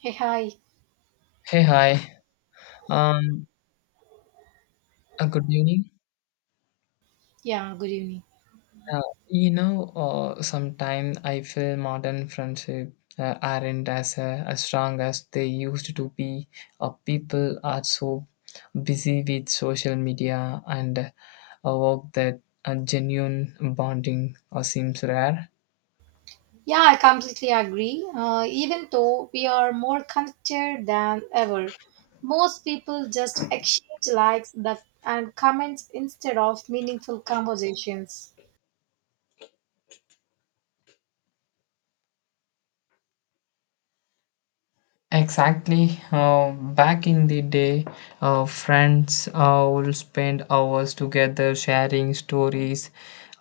Hey, hi. Hey, hi. Um, Good evening. Yeah, good evening. Uh, Sometimes I feel modern friendship aren't as strong as they used to be. People are so busy with social media and work that genuine bonding seems rare. Yeah, I completely agree. Even though we are more connected than ever, most people just exchange likes that and comments instead of meaningful conversations. Exactly. Back in the day, friends would spend hours together sharing stories,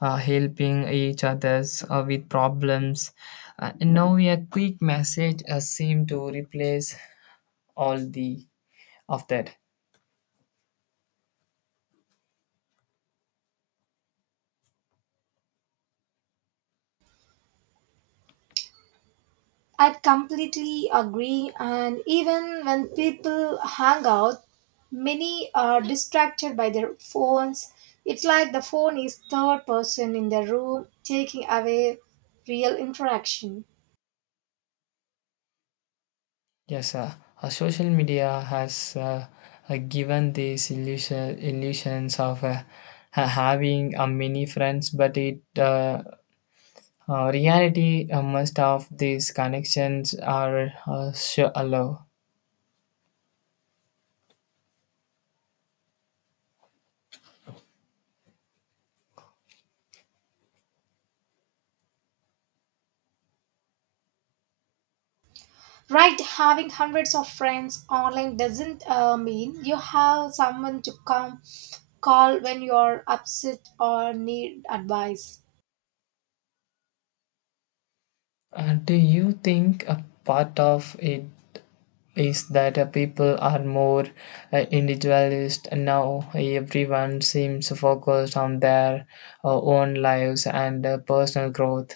helping each others with problems. Now a quick message seems to replace all the of that. I completely agree. And even when people hang out, many are distracted by their phones. It's like the phone is third person in the room, taking away real interaction. Yes, sir. Social media has given these illusions of having many friends, but it reality must of these connections are sure. Right, having hundreds of friends online doesn't mean you have someone to come call when you're upset or need advice. Do you think a part of it is that people are more individualist now? Everyone seems focused on their own lives and personal growth.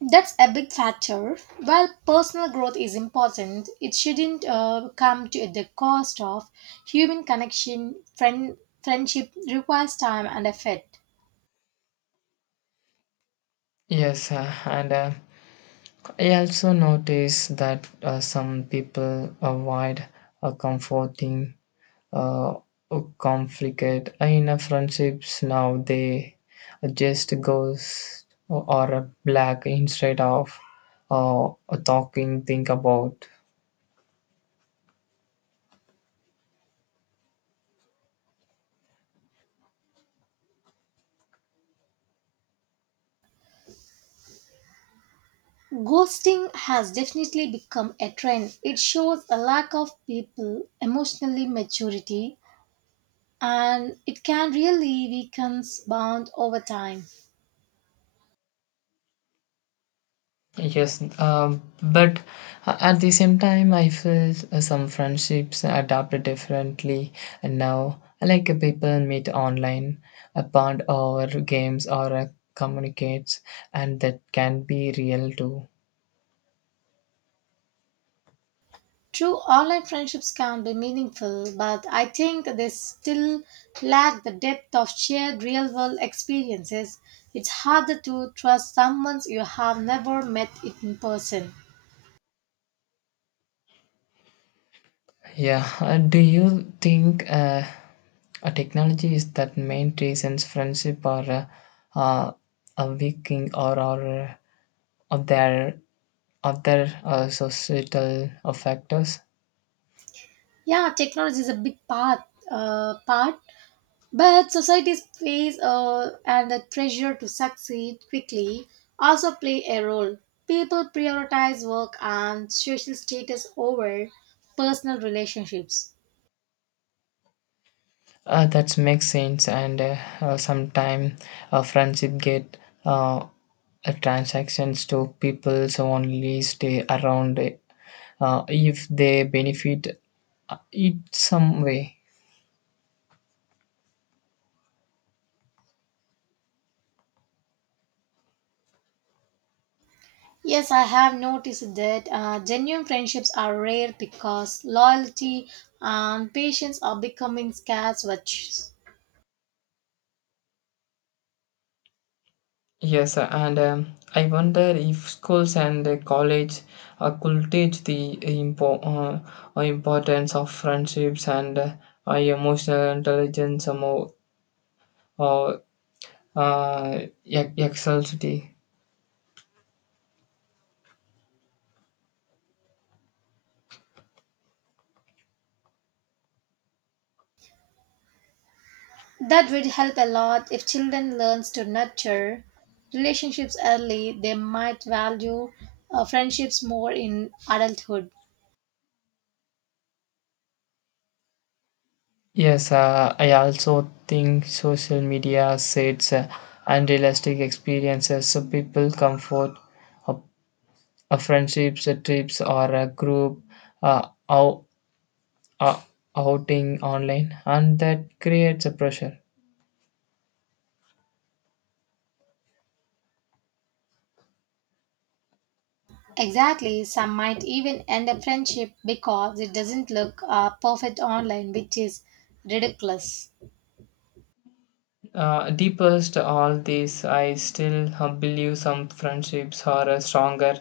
That's a big factor. While personal growth is important, it shouldn't come to the cost of human connection. Friendship requires time and effort. Yes, and I also notice that some people avoid comforting uh, conflict in a friendships now they just goes or a black instead of uh, talking think about. Ghosting has definitely become a trend. It shows a lack of people emotionally maturity and it can really weaken bond over time. Yes, but at the same time I feel some friendships adapt differently now, like people meet online, bond over games or communicates, and that can be real too. True online friendships can be meaningful, but I think they still lack the depth of shared real world experiences. It's harder to trust someone you have never met in person. Yeah, do you think a technology is that main reasons friendship are uh, uh, a weakening or there other societal factors? Yeah, technology is a big part. But society's face and the pressure to succeed quickly also play a role. People prioritize work and social status over personal relationships. That makes sense, and sometimes friendship get uh, transactions to people so only stay around if they benefit it some way. Yes, I have noticed that genuine friendships are rare because loyalty and patience are becoming scarce virtues. Yes, and I wonder if schools and college could teach the importance of friendships and emotional intelligence or more, or excellency. That would help a lot if children learns to nurture relationships early. They might value friendships more in adulthood. Yes, I also think social media sets unrealistic experiences. So people comfort uh, friendships, trips, or a group out uh, outing online and that creates a pressure. Exactly, some might even end a friendship because it doesn't look perfect online, which is ridiculous. Deepest all this I still believe some friendships are stronger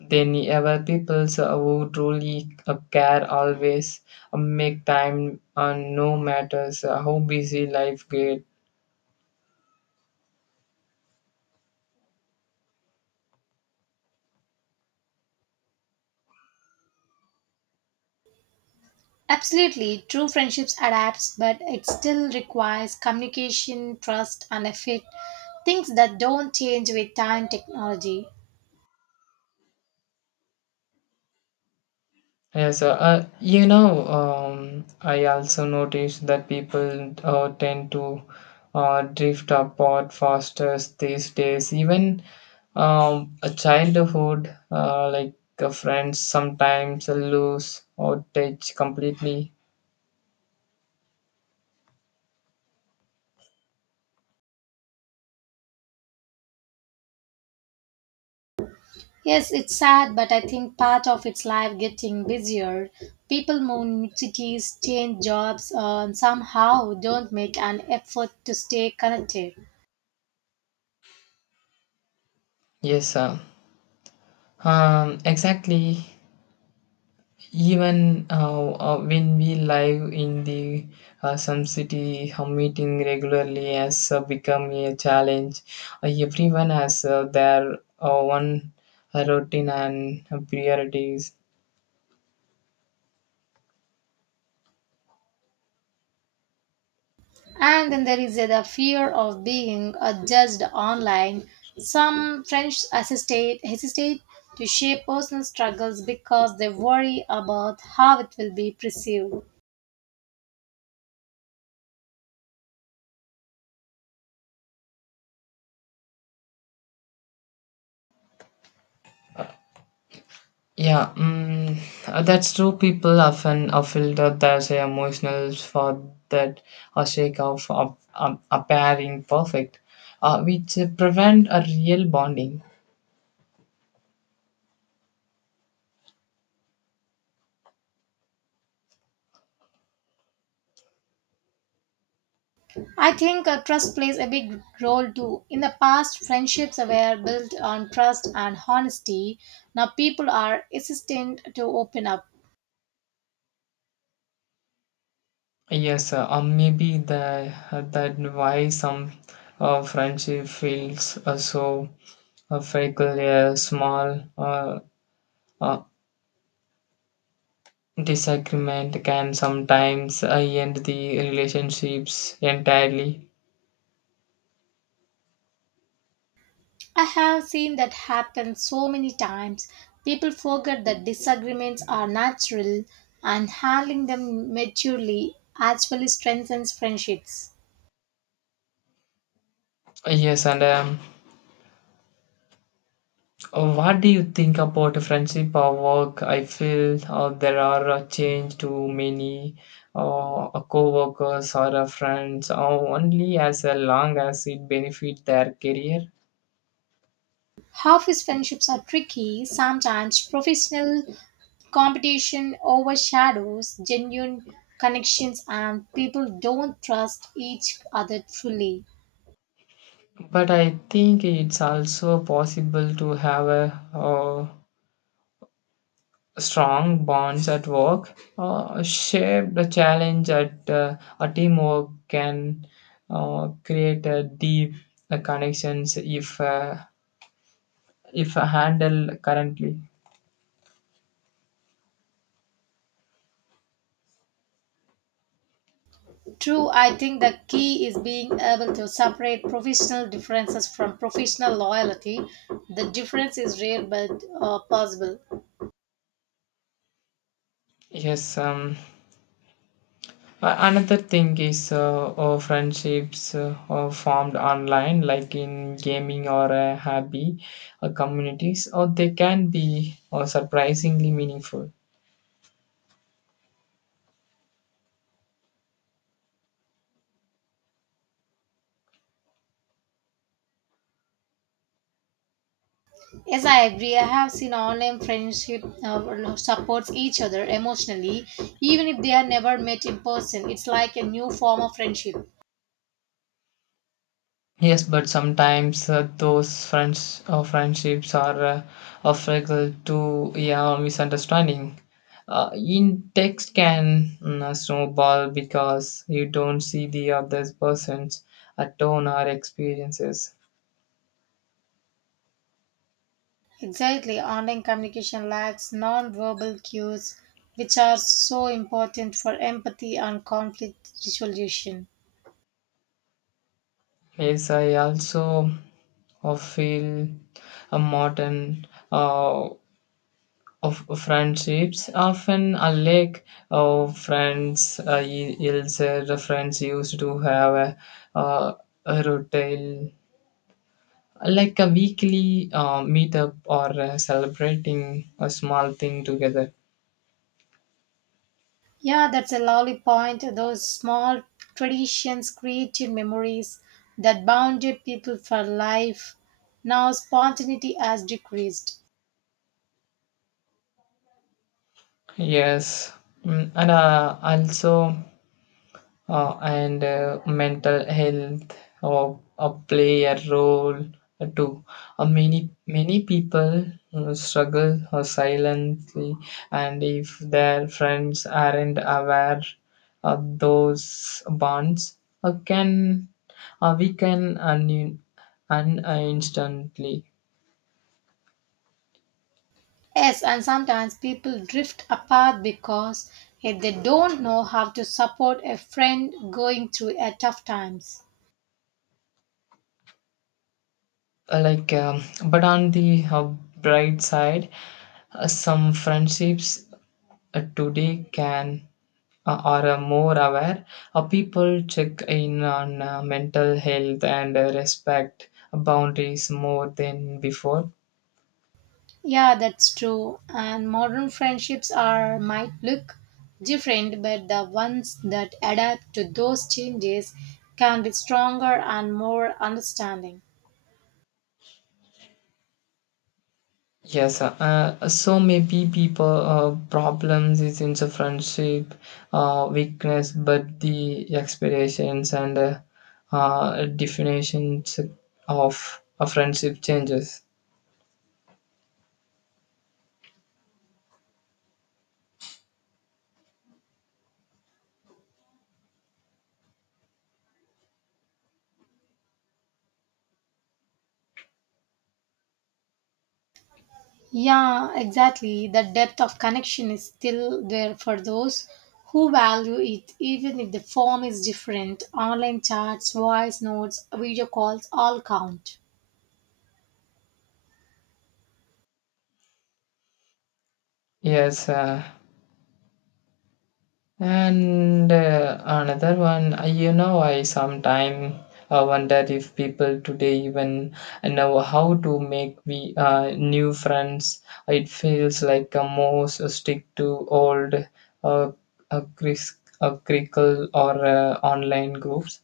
than ever, people who truly care always make time no matters how busy life gets. Absolutely, true friendships adapts, but it still requires communication, trust, and effort. Things that don't change with time technology. Yes, I also noticed that people tend to drift apart faster these days. Even a childhood, friends, sometimes lose or touch completely. Yes, it's sad, but I think part of its life getting busier. People move new cities, change jobs, and somehow don't make an effort to stay connected. Yes, exactly. Even when we live in the some city, meeting regularly has become a challenge. Everyone has their one routine and priorities. And then there is the fear of being judged online. Some French hesitate to share personal struggles because they worry about how it will be perceived. Yeah, mm, that's true. People often filter their say, emotionals for that sake of appearing perfect, which prevent a real bonding. I think trust plays a big role too. In the past, friendships were built on trust and honesty. Now people are hesitant to open up. Yes, maybe the, that why some friendship feels so fickle. A small uh, disagreement can sometimes end the relationships entirely. I have seen that happen so many times. People forget that disagreements are natural and handling them maturely actually strengthens friendships. Yes, and what do you think about friendship or work? I feel there are a change to many co-workers or friends only as long as it benefit their career. Office friendships are tricky. Sometimes professional competition overshadows genuine connections and people don't trust each other fully. But I think it's also possible to have a strong bonds at work, shared the challenge at a teamwork can create a deep connections if handled currently. True, I think the key is being able to separate professional differences from professional loyalty. The difference is rare but possible. Yes, another thing is friendships are formed online like in gaming or a hobby communities, or they can be surprisingly meaningful. Yes, I agree. I have seen online friendship supports each other emotionally, even if they are never met in person. It's like a new form of friendship. Yes, but sometimes those friends or friendships are fragile to yeah misunderstanding. In text can mm, snowball because you don't see the other person's tone or experiences. Exactly, online communication lacks non-verbal cues, which are so important for empathy and conflict resolution. Yes, I also feel a modern of friendships often unlike friends is the friends used to have uh, a routine, like a weekly meetup or celebrating a small thing together. Yeah, that's a lovely point. Those small traditions created memories that bounded people for life. Now spontaneity has decreased. Yes. Mm, and also and mental health uh, play a role too. Many many people struggle silently, and if their friends aren't aware of those bonds, can we can instantly. Yes, and sometimes people drift apart because if they don't know how to support a friend going through a tough times. Uh, like um, but on the bright side, some friendships today can are more aware. People check in on mental health and respect boundaries more than before. Yeah, that's true. And modern friendships are might look different, but the ones that adapt to those changes can be stronger and more understanding. Yes, so maybe people problems is in the friendship, weakness, but the expectations and definitions of a friendship changes. Yeah, exactly. The depth of connection is still there for those who value it, even if the form is different. Online chats, voice notes, video calls all count. Yes, and another one, you know, I sometimes wonder if people today even know how to make we new friends. It feels like a most stick to old uh, a cris- a crickle or online groups.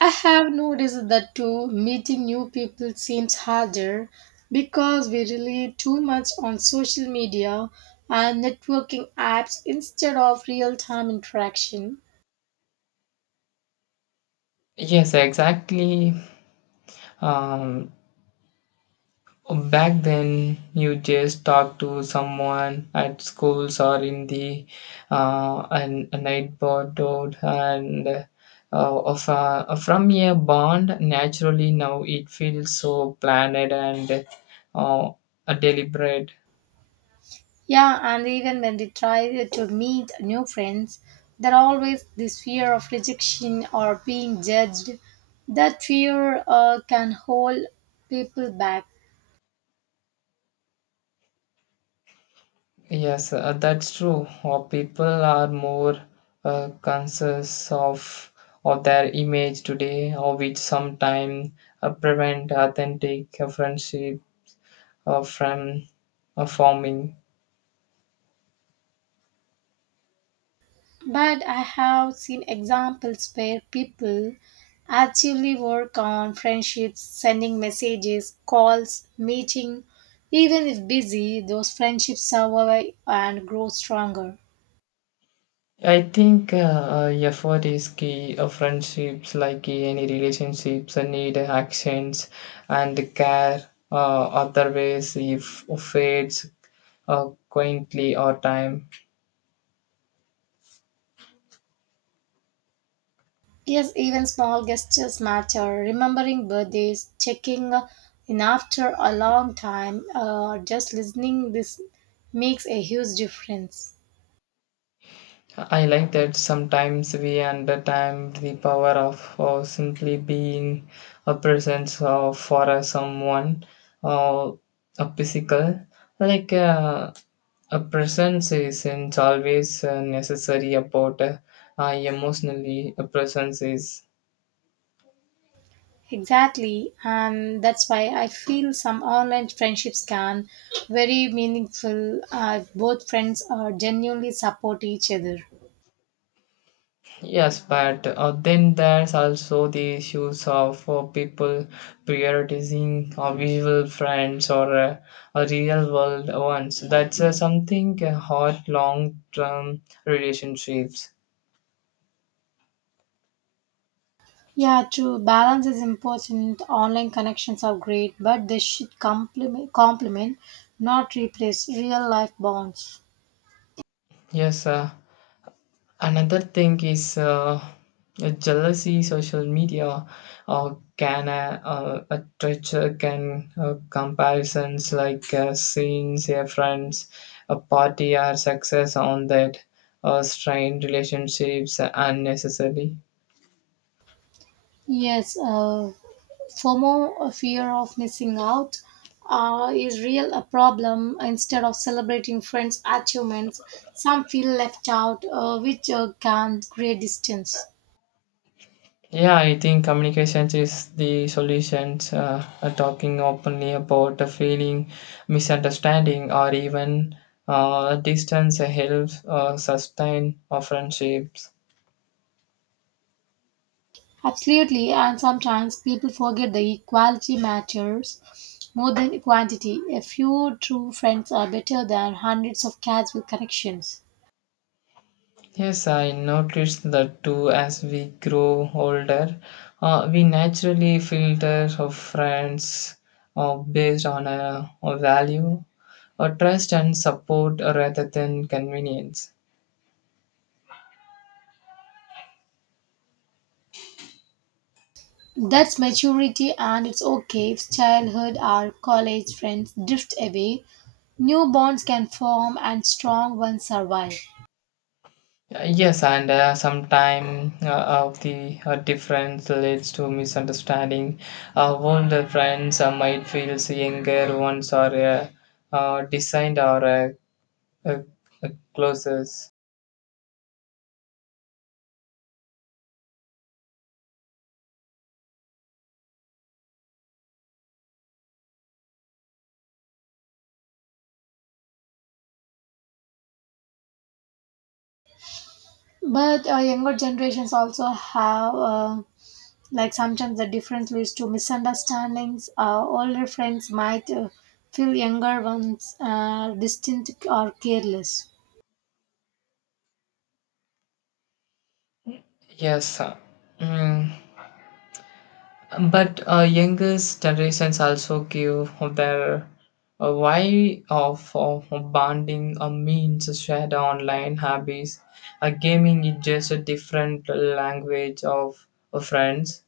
I have noticed that too, meeting new people seems harder because we rely too much on social media and networking apps instead of real time interaction. Yes, exactly. Um, Back then, you just talk to someone at schools or in the a neighborhood, and from a bond. Naturally, now it feels so planned and uh, deliberate. Yeah, and even when they try to meet new friends, there always this fear of rejection or being judged. That fear can hold people back. Yes, that's true. Or people are more conscious of their image today, or which sometimes prevent authentic friendship from forming. But I have seen examples where people actively work on friendships, sending messages, calls, meeting. Even if busy, those friendships survive and grow stronger. I think effort is key. Friendships, like any relationships, need actions and care. Otherwise, if fades quaintly or time. Yes, even small gestures matter. Remembering birthdays, checking in after a long time, just listening, this makes a huge difference. I like that sometimes we understand the power of simply being a presence for someone, uh, a physical. Like a presence isn't always necessary about emotionally a presence is. Exactly, and that's why I feel some online friendships can very meaningful. Both friends are genuinely support each other. Yes, but then there's also the issues of people prioritizing visual friends or a real world ones. That's something hard long term relationships. Yeah, true. Balance is important. Online connections are great, but they should complement, not replace real life bonds. Yes, another thing is jealousy. Social media can a treasure can comparisons like seeing their friends, a party or success on that strain relationships unnecessarily. Yes, FOMO, fear of missing out, is real a problem. Instead of celebrating friends' achievements, some feel left out, which can create distance. Yeah, I think communication is the solution. Talking openly about a feeling, misunderstanding, or even distance helps sustain our friendships. Absolutely, and sometimes people forget the equality matters more than quantity. A few true friends are better than hundreds of casual connections. Yes, I noticed that too as we grow older. We naturally filter our friends based on a value, or trust and support rather than convenience. That's maturity, and it's okay if childhood or college friends drift away. New bonds can form and strong ones survive. Yes, and sometime of the difference leads to misunderstanding. Older friends might feel younger ones are designed or uh, uh, closest. But younger generations also have, like sometimes the difference leads to misunderstandings. Older friends might feel younger ones distant or careless. Yes. Mm. But youngest generations also give their why of bonding a means shared online hobbies. Gaming is just a different language of friends.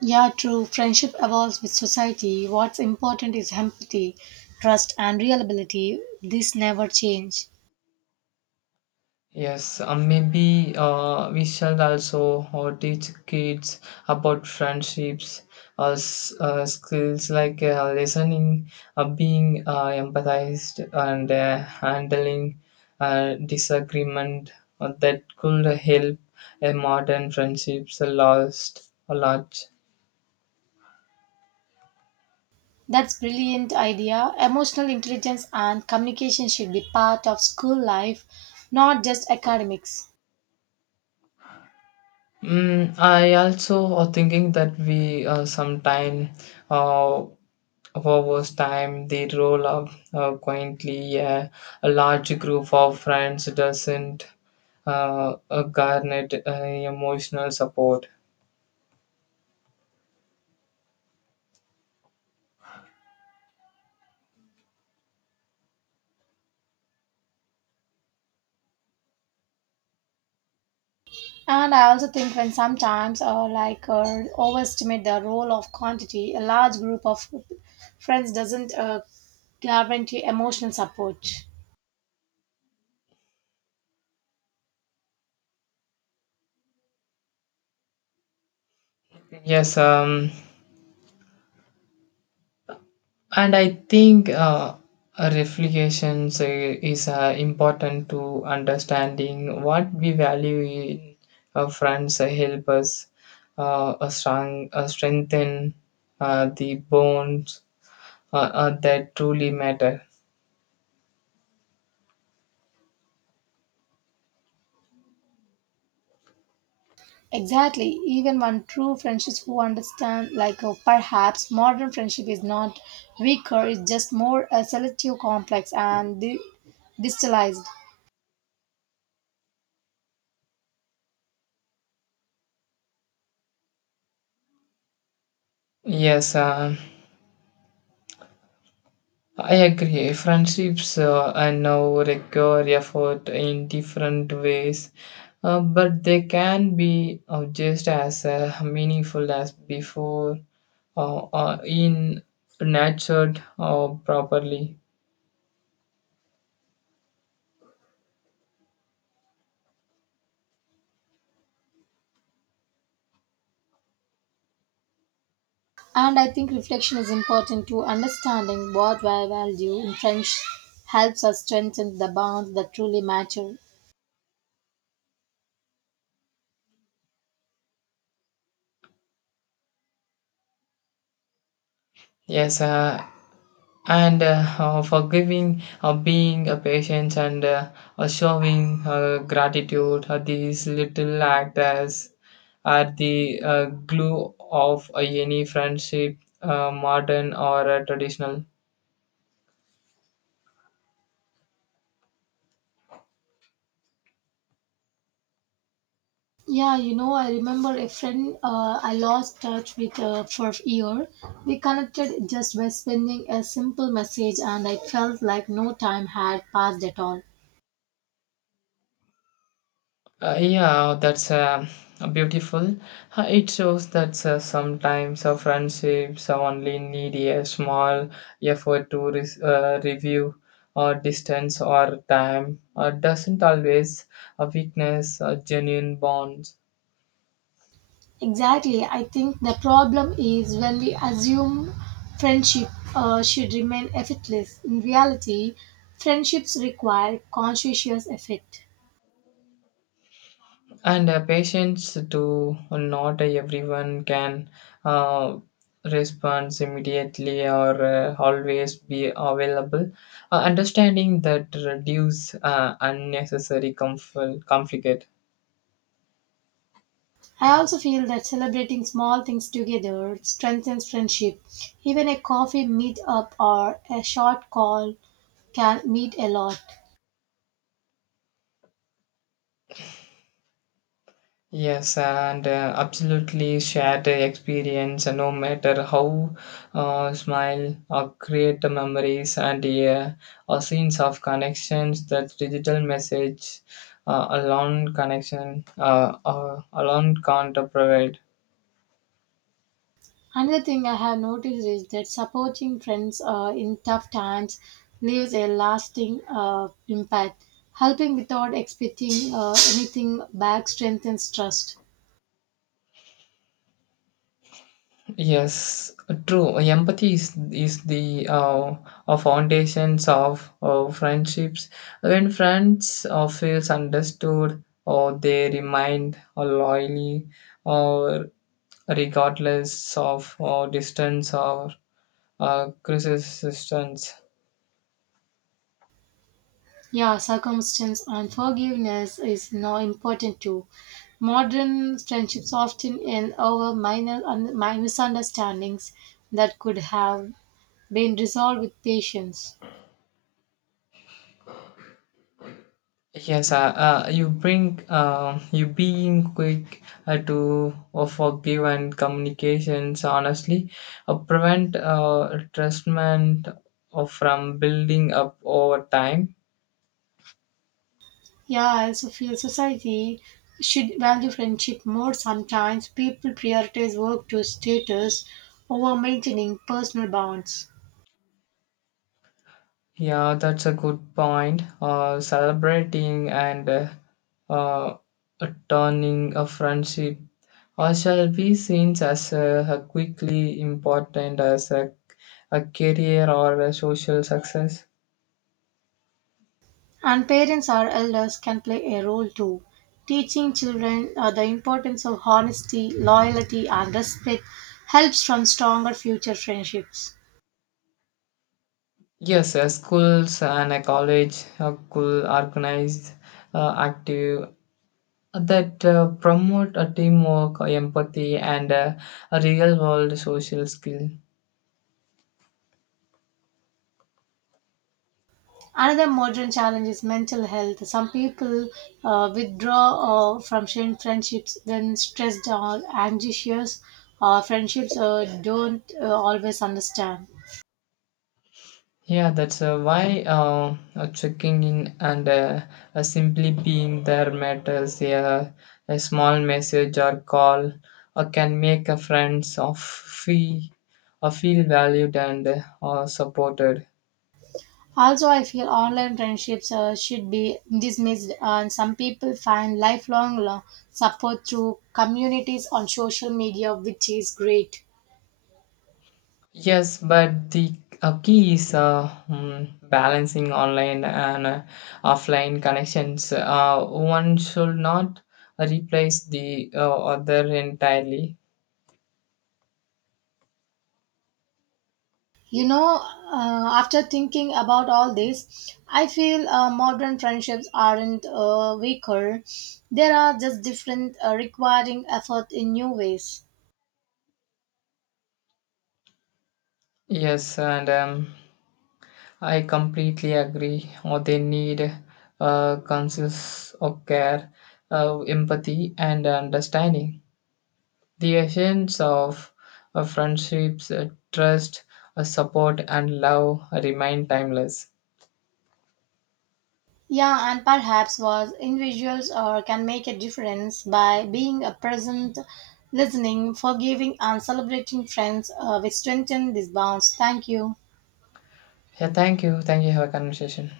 Yeah, true. Friendship evolves with society. What's important is empathy, trust, and reliability. This never change. Yes, maybe we should also teach kids about friendships, skills like listening, being empathized, and handling disagreement. That could help a modern friendships last a lot. That's brilliant idea. Emotional intelligence and communication should be part of school life, not just academics. Mm, I also are thinking that we sometime uh, over time, they roll up quietly. A large group of friends doesn't garnet emotional support. And I also think when sometimes overestimate the role of quantity, a large group of friends doesn't guarantee emotional support. Yes, and I think reflections is important to understanding what we value in friends, help us strengthen the bonds that truly matter. Exactly. Even one true friendships who understand, perhaps modern friendship is not weaker, it's just more selective, complex, and distillized. Yes, I agree. Friendships and now require effort in different ways, but they can be just as meaningful as before, in nurtured or properly. And I think reflection is important too. Understanding what we value in friendship helps us strengthen the bonds that truly matter. Yes, and forgiving, being a patient, and showing gratitude. These little acts are the glue of any friendship, modern or traditional. Yeah, you know, I remember a friend I lost touch with for a year. We connected just by sending a simple message, and I felt like no time had passed at all. Yeah, that's beautiful. It shows that sometimes a friendships only need a small effort to review or distance or time. Doesn't always a weakness, a genuine bond. Exactly. I think the problem is when we assume friendship should remain effortless. In reality, friendships require conscientious effort. And patience to not everyone can uh, respond immediately or always be available. Understanding that reduce unnecessary conflict. I also feel that celebrating small things together strengthens friendship. Even a coffee meet-up or a short call can mean a lot. Yes, and absolutely shared the experience, and no matter how smile or create the memories and or scenes of connections that digital message alone connection alone can't provide. Another thing I have noticed is that supporting friends in tough times leaves a lasting impact. Helping without expecting anything back strengthens trust. Yes, true. Empathy is the foundations of friendships. When friends feels understood, or they remind loyally, or regardless of distance or resistance. Yeah, circumstance and forgiveness is now important too. Modern friendships often end over minor misunderstandings that could have been resolved with patience. Yes, you bring you being quick to forgive and communications honestly prevent trustment from building up over time. Yeah, I also feel society should value friendship more. Sometimes people prioritize work to status over maintaining personal bonds. Yeah, that's a good point. Celebrating and uh, turning a friendship or shall be seen as a quickly important as a career or a social success. And parents or elders can play a role too, teaching children the importance of honesty, loyalty, and respect helps from stronger future friendships. Yes, schools and a college could organize active that promote a teamwork, empathy, and a real world social skill. Another modern challenge is mental health. Some people withdraw from friendships when stressed or anxious, or friendships don't always understand. Yeah, that's why checking in and simply being there matters. Yeah, a small message or call can make a friends of feel, feel valued and supported. Also, I feel online friendships should be dismissed, and some people find lifelong support through communities on social media, which is great. Yes, but the key is hmm, balancing online and offline connections. One should not replace the other entirely. You know, after thinking about all this, I feel modern friendships aren't weaker. They are just different, requiring effort in new ways. Yes, and I completely agree. Or they need conscious of care, empathy, and understanding. The essence of friendships, trust, support, and love remain timeless. Yeah, and perhaps was individuals or can make a difference by being a present, listening, forgiving, and celebrating friends. We strengthen these bonds. Thank you. Yeah, thank you. Thank you. Have a conversation.